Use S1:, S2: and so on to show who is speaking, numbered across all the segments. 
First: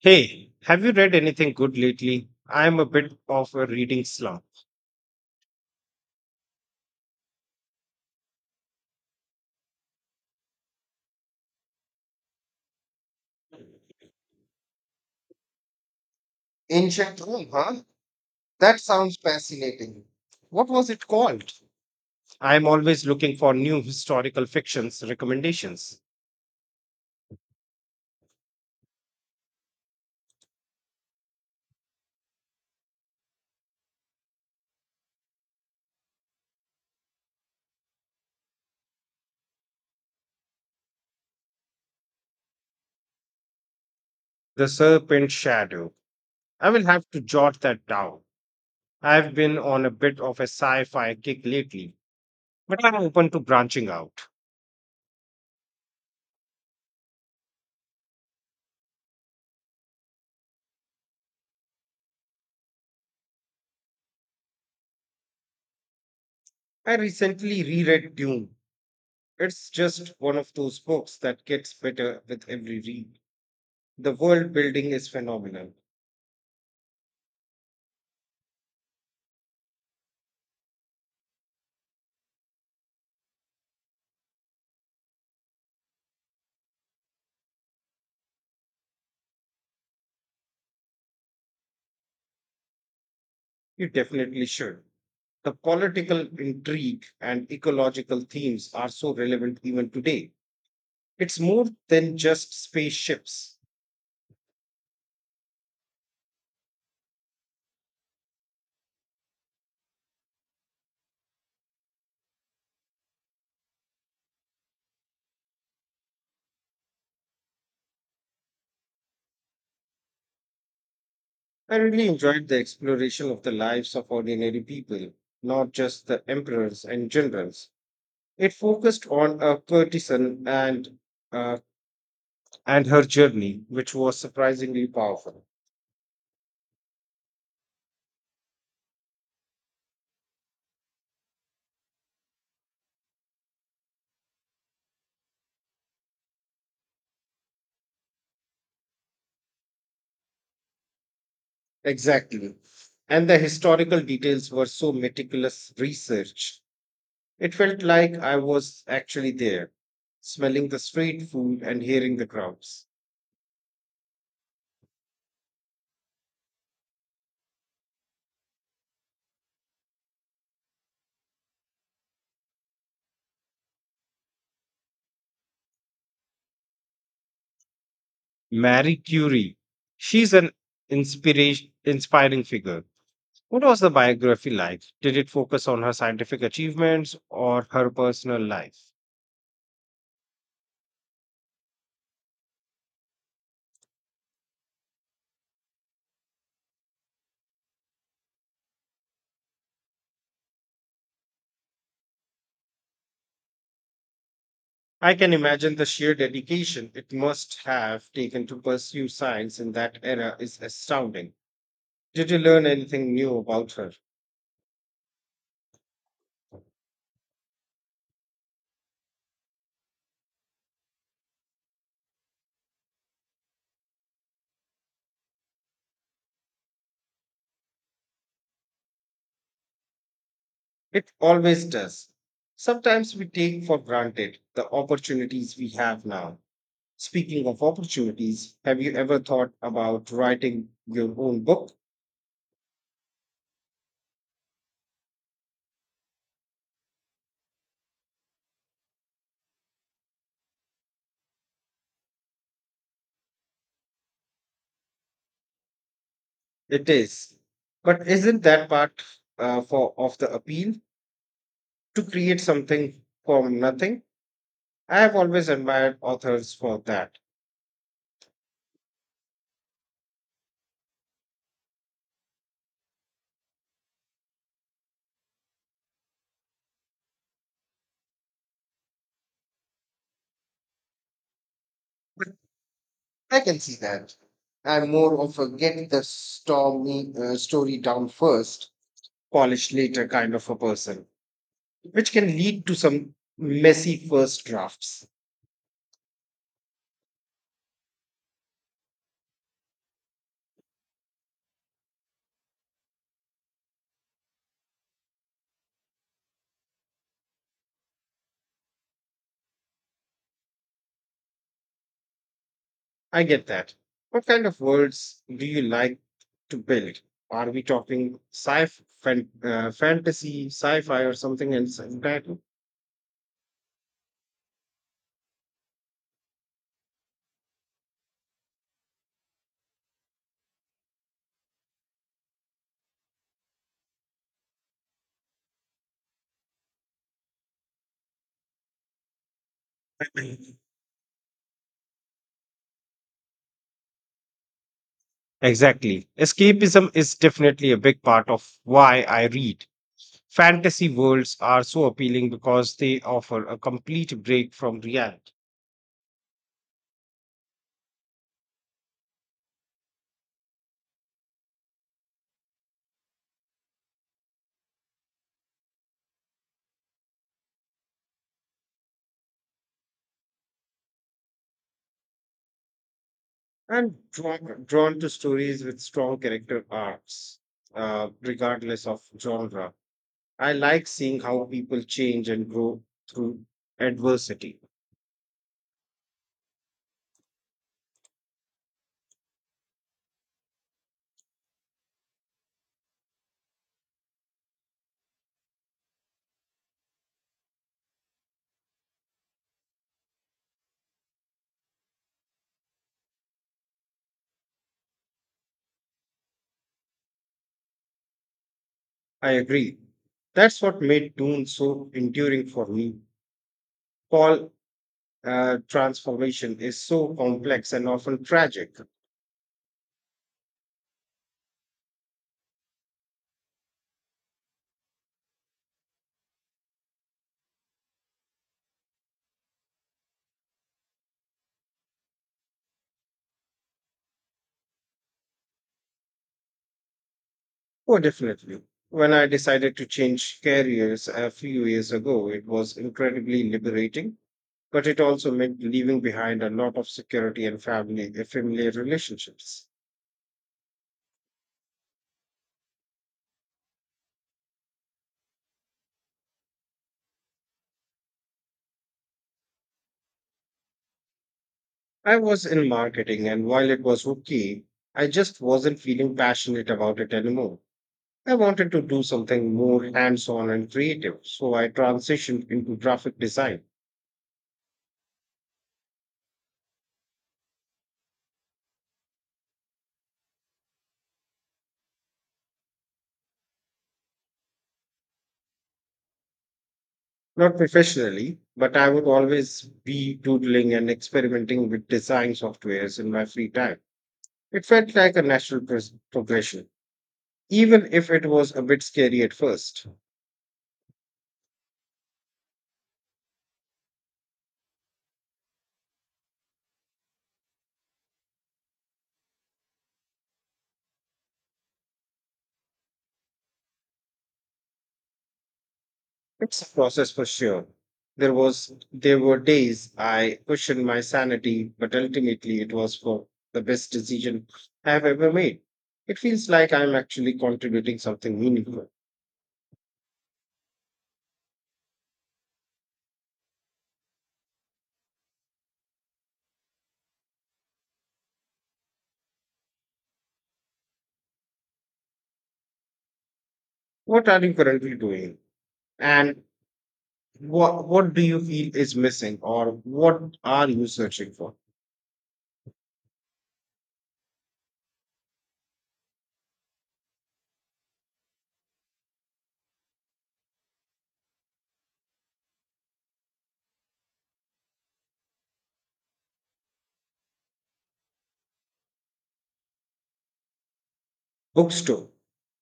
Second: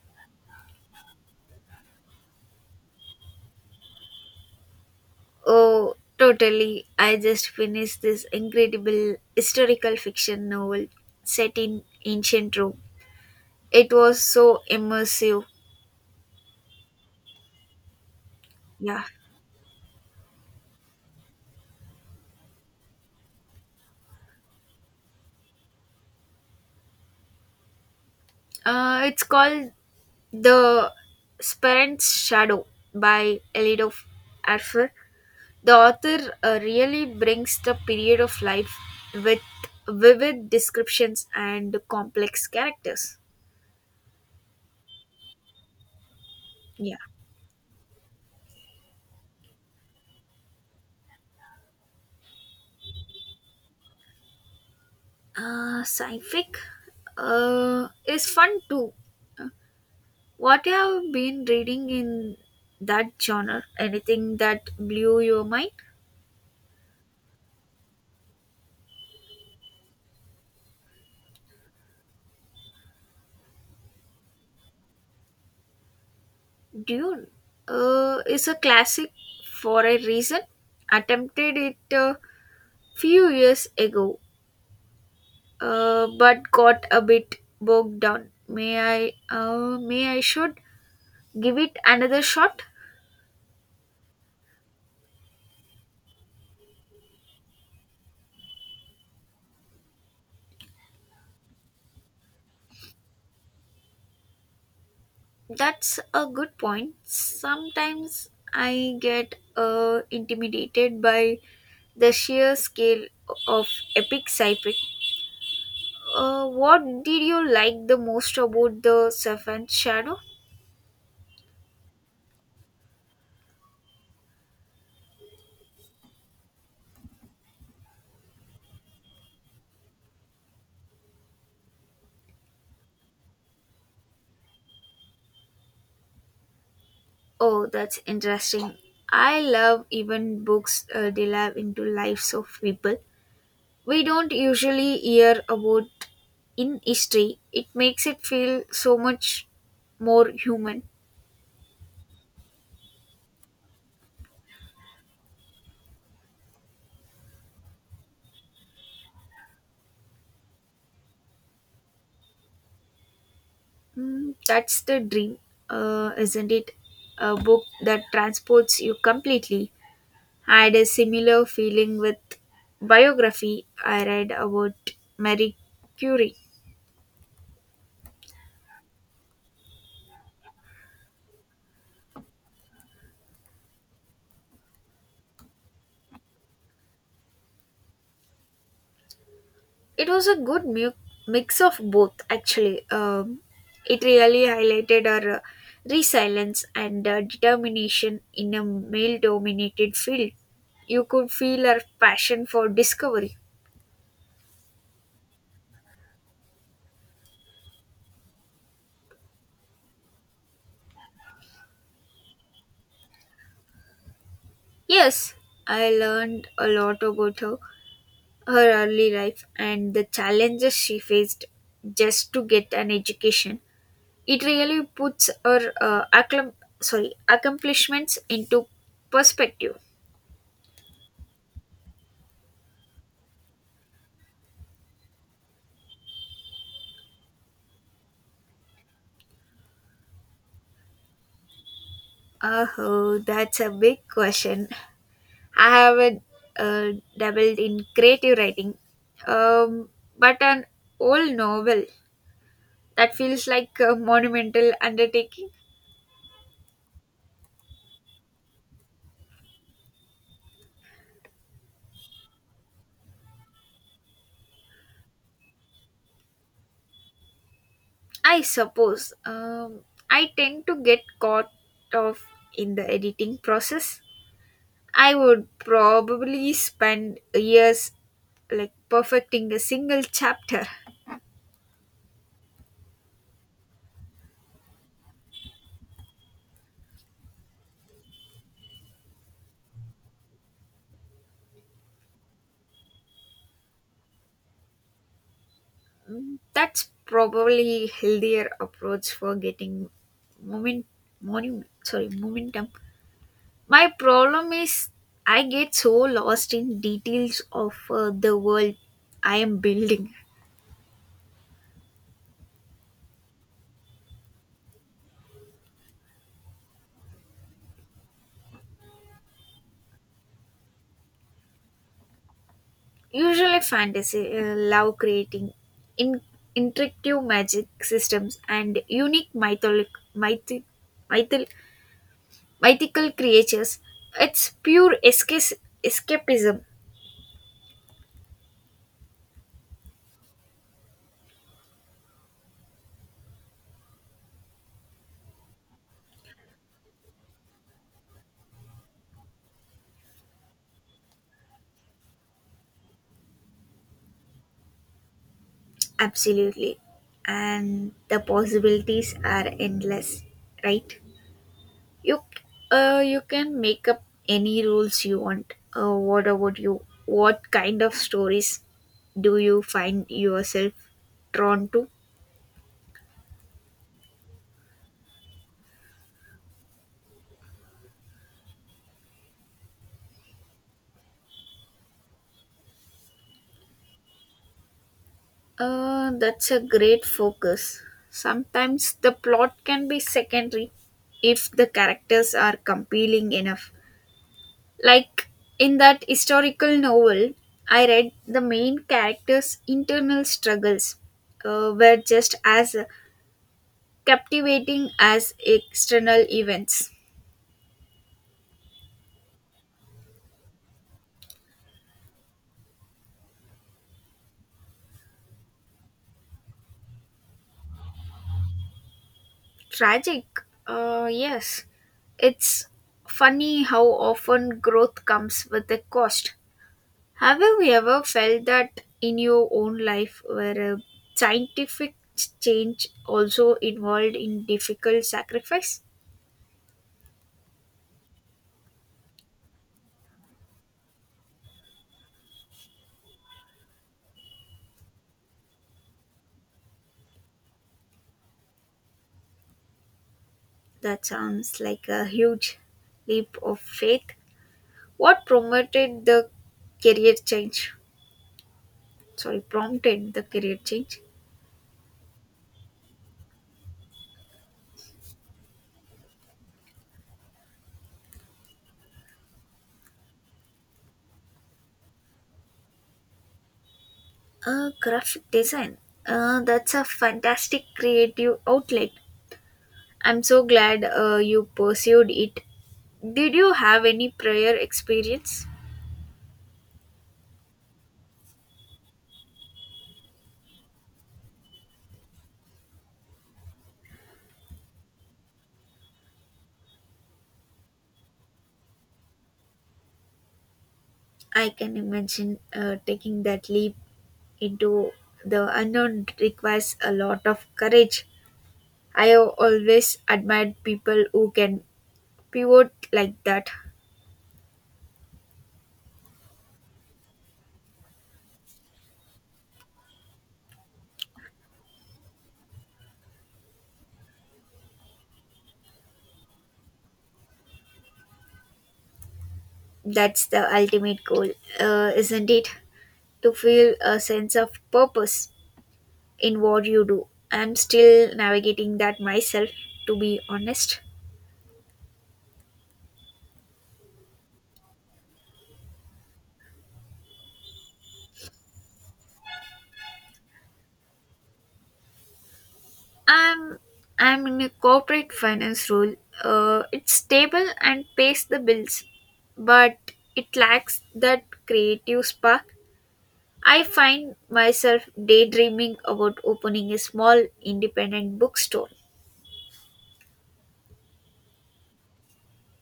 S1: Hey, have you read anything good lately? I'm a bit of a reading slump.
S2: Oh, totally. I just finished this incredible historical fiction novel set in ancient Rome. It was so immersive.
S1: Ancient Rome, huh? That
S2: Yeah.
S1: sounds fascinating. What was it called? I am always looking for new historical fictions recommendations.
S2: It's called The Parent's Shadow by Elido Arfer. The author really brings the period of life with vivid descriptions and complex characters.
S1: The Serpent Shadow. I will
S2: Yeah.
S1: have to jot that down. I've been on a bit of a sci fi kick lately, but I'm open to branching out.
S2: Sci-fic is fun too. What have you been reading in that genre? Anything that blew your mind?
S1: I recently reread Dune. It's just one of those books that gets better with every read. The world building is phenomenal.
S2: Dune is a classic for a reason. Attempted it a few years ago, but got a bit bogged down. May I? May I should give it another shot.
S1: You definitely should. The political intrigue and ecological themes are so relevant even today. It's more than just spaceships.
S2: That's a good point. Sometimes I get intimidated by the sheer scale of epic sci-fi. What did you like the most about the Serpent Shadow?
S1: I really enjoyed the exploration of the lives of ordinary people, not just the emperors and generals. It focused on a courtesan uh, and her journey, which was surprisingly powerful.
S2: Oh, that's interesting. I love even books delve into lives of people we don't usually hear about in history. It makes it feel so much more human.
S1: Exactly, and the historical details were so meticulous research. It felt like I was actually there, smelling the street food and hearing the crowds.
S2: Mm, that's the dream, isn't it? A book that transports you completely. I had a similar feeling with biography I read about Marie Curie.
S1: Marie Curie, she's an inspiration inspiring figure. What was the biography like? Did it focus on her scientific achievements or her personal life?
S2: It was a good mix of both, actually. It really highlighted our resilience and determination in a male dominated field. You could feel her passion for discovery.
S1: I can imagine the sheer dedication it must have taken to pursue science in that era is astounding. Did you learn anything new about her?
S2: Yes, I learned a lot about her, her early life, and the challenges she faced just to get an education. It really puts her accomplishments into perspective.
S1: It always does. Sometimes we take for granted the opportunities we have now. Speaking of opportunities, have you ever thought about writing your own book?
S2: Oh, that's a big question. I haven't uh, dabbled in creative writing, um, but an old novel that feels like a monumental undertaking,
S1: It is. But isn't that part for of the appeal to create something from nothing? I have always admired authors for that.
S2: I suppose. I tend to get caught off in the editing process. I would probably spend years like perfecting a single chapter.
S1: But I can see that. I'm more of a get the stormy story down first, polished later kind of a person, which can lead to some messy first drafts.
S2: That's probably healthier approach for getting moment, momentum. My problem is I get so lost in details of the world I am building.
S1: I get that. What kind of worlds do you like to build? Are we talking sci fan, fantasy, sci fi, or something else entirely?
S2: Usually, fantasy love creating in intricate magic systems and unique mythic, mythil, mythical creatures. It's pure escapism.
S1: Exactly. Escapism is definitely a big part of why I read. Fantasy worlds are so appealing because they offer a complete break from reality.
S2: Absolutely. And the possibilities are endless, right? You you can make up any rules you want. What about you? What kind of stories do you find yourself drawn to?
S1: I'm drawn to stories with strong character arcs, regardless of genre. I like seeing how people change and grow through adversity.
S2: That's a great focus. Sometimes the plot can be secondary if the characters are compelling enough. Like in that historical novel I read, the main character's internal struggles were just as captivating as external events.
S1: I agree. That's what made Dune so enduring for me. Paul transformation is so complex and often tragic.
S2: Tragic, yes. It's funny how often growth comes with a cost. Have you ever felt that in your own life where a scientific change also involved in difficult sacrifice?
S1: Oh, definitely. When I decided to change careers a few years ago, it was incredibly liberating, but it also meant leaving behind a lot of security and family familiar relationships.
S2: That sounds like a huge leap of faith. What promoted the career prompted the career change.
S1: I was in marketing, and while it was okay, I just wasn't feeling passionate about it anymore. I wanted to do something more hands on and creative, so I transitioned into graphic design.
S2: Graphic design. That's a fantastic creative outlet. I'm so glad you pursued it. Did you have any prior experience?
S1: Not professionally, but I would always be doodling and experimenting with design softwares in my free time. It felt like a natural progression, even if it was a bit scary at first.
S2: I can imagine taking that leap into the unknown requires a lot of courage. I have always admired people who can pivot like that.
S1: It's a process for sure. There were days I questioned my sanity, but ultimately it was for the best decision I've ever made. It feels like I'm actually contributing something meaningful.
S2: That's the ultimate goal, isn't it? To feel a sense of purpose in what you do. I'm still navigating that myself, to be honest.
S1: What are you currently doing? And what do you feel is missing, or what are you searching for?
S2: I'm I'm in a corporate finance role. It's stable and pays the bills, but it lacks that creative spark. I find myself daydreaming about opening a small independent bookstore.
S1: Bookstore.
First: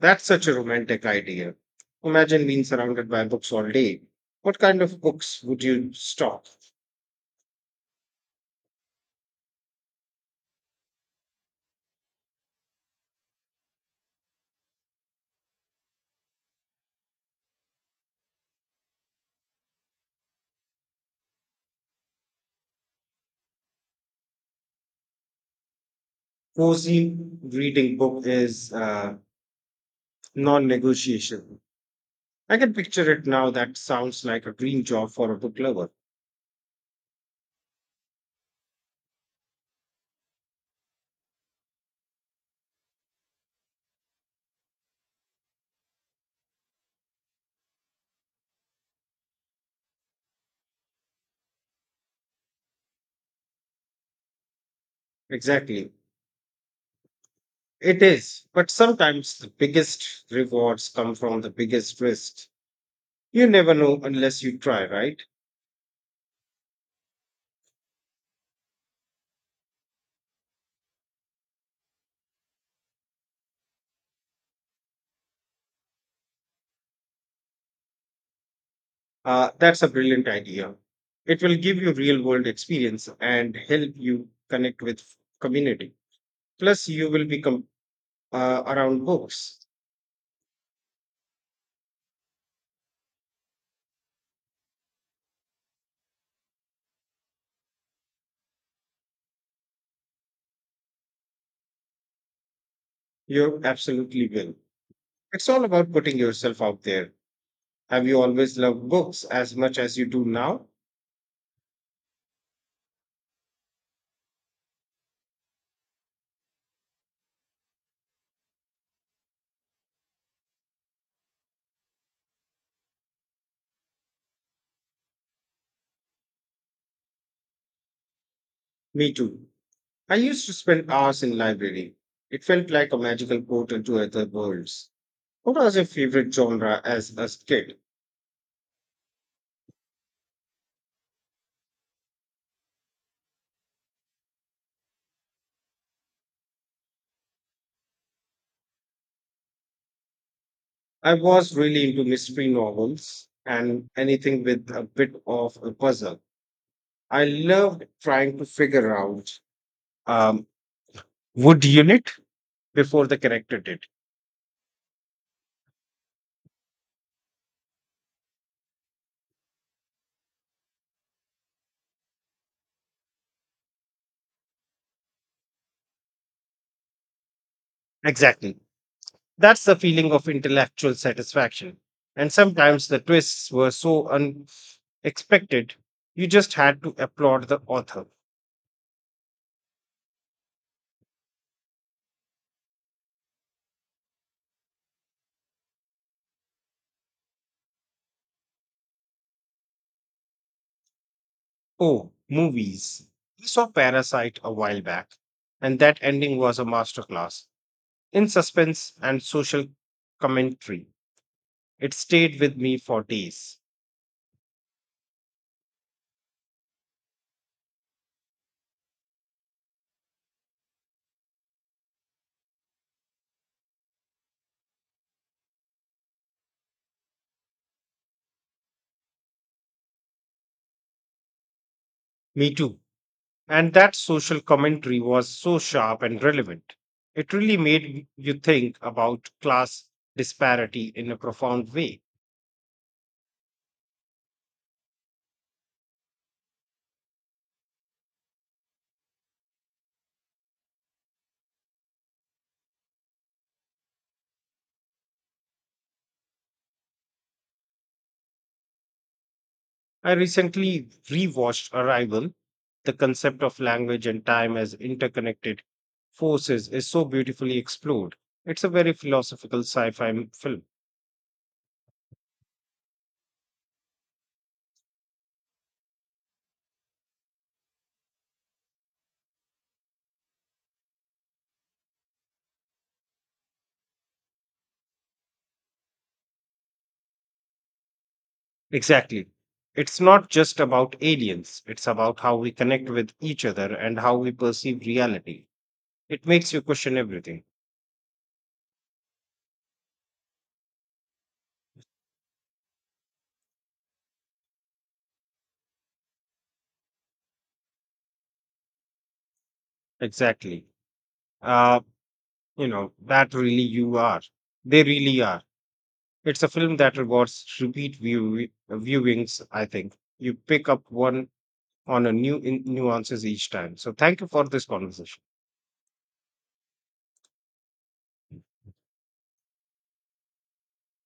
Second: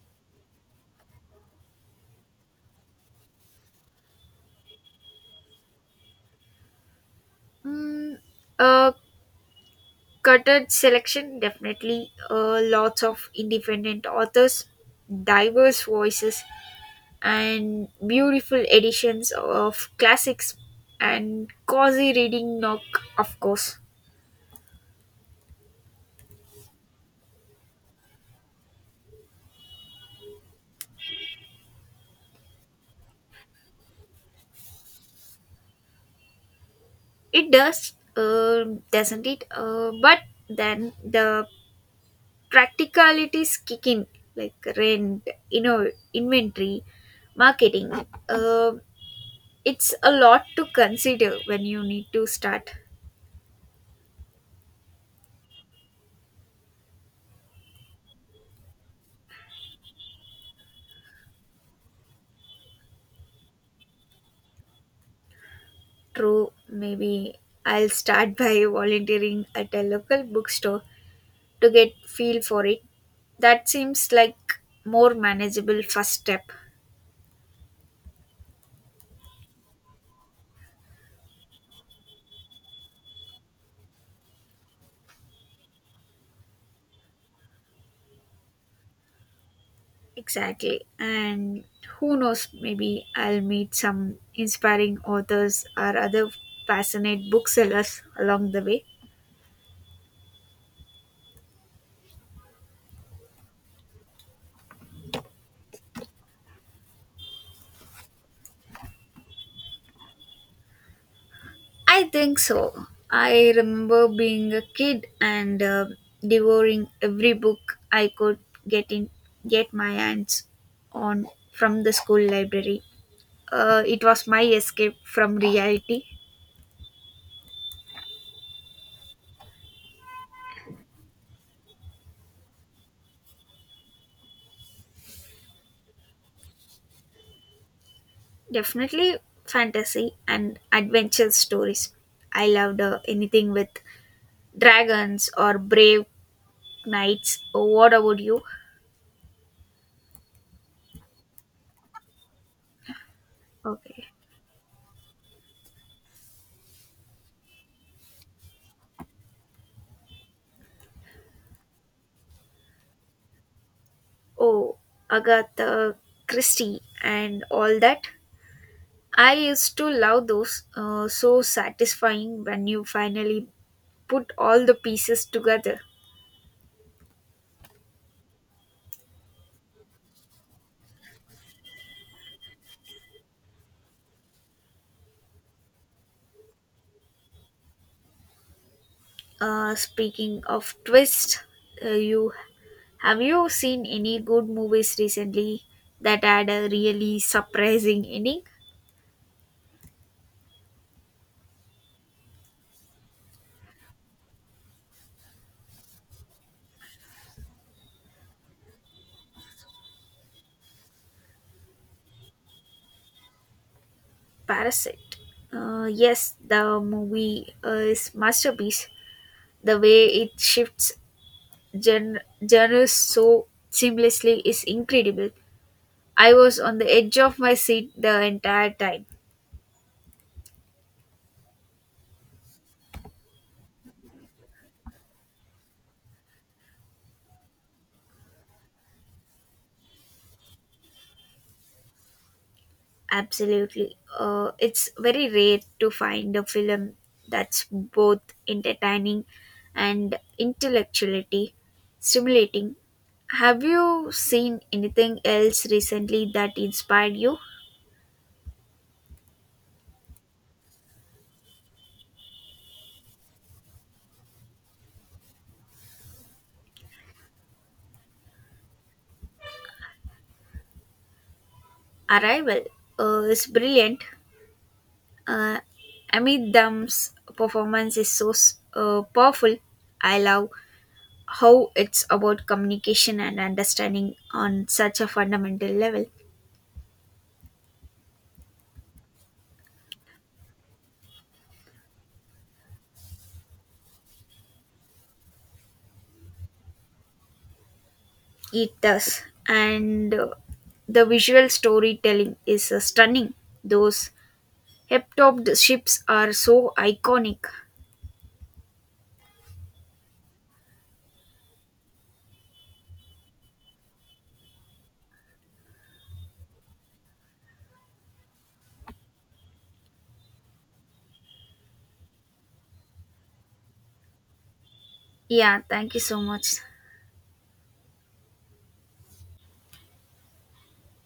S1: That's such a romantic idea. Imagine being surrounded by books all day. What kind of books would you stock?
S2: Mm, a Cutted selection, definitely. Lots of independent authors, diverse voices, and beautiful editions of classics and cozy reading. Knock, of course,
S1: Cozy reading book is non-negotiable. I can picture it now. That sounds like a dream job for a book lover.
S2: it does, doesn't it? But then the practicalities kick in, like rent, you know, inventory, marketing. Uh, it's a lot to consider when you need to start.
S1: Exactly. It is. But sometimes the biggest rewards come from the biggest risks. You never know unless you try, right?
S2: True, maybe I'll start by volunteering at a local bookstore to get feel for it. That seems like more manageable first step.
S1: That's a brilliant idea. It will give you real world experience and help you connect with community. Plus, you will become around books.
S2: Exactly. And who knows, maybe I'll meet some inspiring authors or other passionate booksellers along the way.
S1: You absolutely will. It's all about putting yourself out there. Have you always loved books as much as you do now?
S2: I think so. I remember being a kid and devouring every book I could get in get my hands on from the school library. It was my escape from reality.
S1: Me too. I used to spend hours in library. It felt like a magical portal to other worlds. What was your favorite genre as a kid?
S2: Definitely fantasy and adventure stories. I loved anything with dragons or brave knights. Oh, what about you?
S1: I was really into mystery novels and
S2: Okay.
S1: anything with a bit of a puzzle. I loved trying to figure out um, would unit before the character did.
S2: Oh, Agatha Christie and all that. I used to love those, so satisfying when you finally put all the pieces together.
S1: Exactly. That's the feeling of intellectual satisfaction. And sometimes the twists were so unexpected, you just had to applaud the author.
S2: Speaking of twist, you have you seen any good movies recently that had a really surprising ending?
S1: Oh, movies. We saw Parasite a while back, and that ending was a masterclass in suspense and social commentary. It stayed with me for days.
S2: Parasite. Yes, the movie is masterpiece. The way it shifts gen- genres so seamlessly is incredible. I was on the edge of my seat the entire time.
S1: Me too. And that social commentary was so sharp and relevant. It really made you think about class disparity in a profound way.
S2: Absolutely. It's very rare to find a film that's both entertaining and intellectually stimulating. Have you seen anything else recently that inspired you?
S1: I recently rewatched Arrival. The concept of language and time as interconnected forces is so beautifully explored. It's a very philosophical sci fi film.
S2: Arrival is brilliant. Uh, Amit Dam's performance is so powerful. I love how it's about communication and understanding on such a fundamental level.
S1: Exactly. It's not just about aliens, it's about how we connect with each other and how we perceive reality. It makes you question everything.
S2: It does. And the visual storytelling is stunning. Those heptopped ships are so iconic.
S1: Exactly. Uh, that really you are. They really are. It's a film that rewards repeat viewings, I think. You pick up one on a new nuances each time. So thank you for this conversation.
S2: Yeah, thank you so much.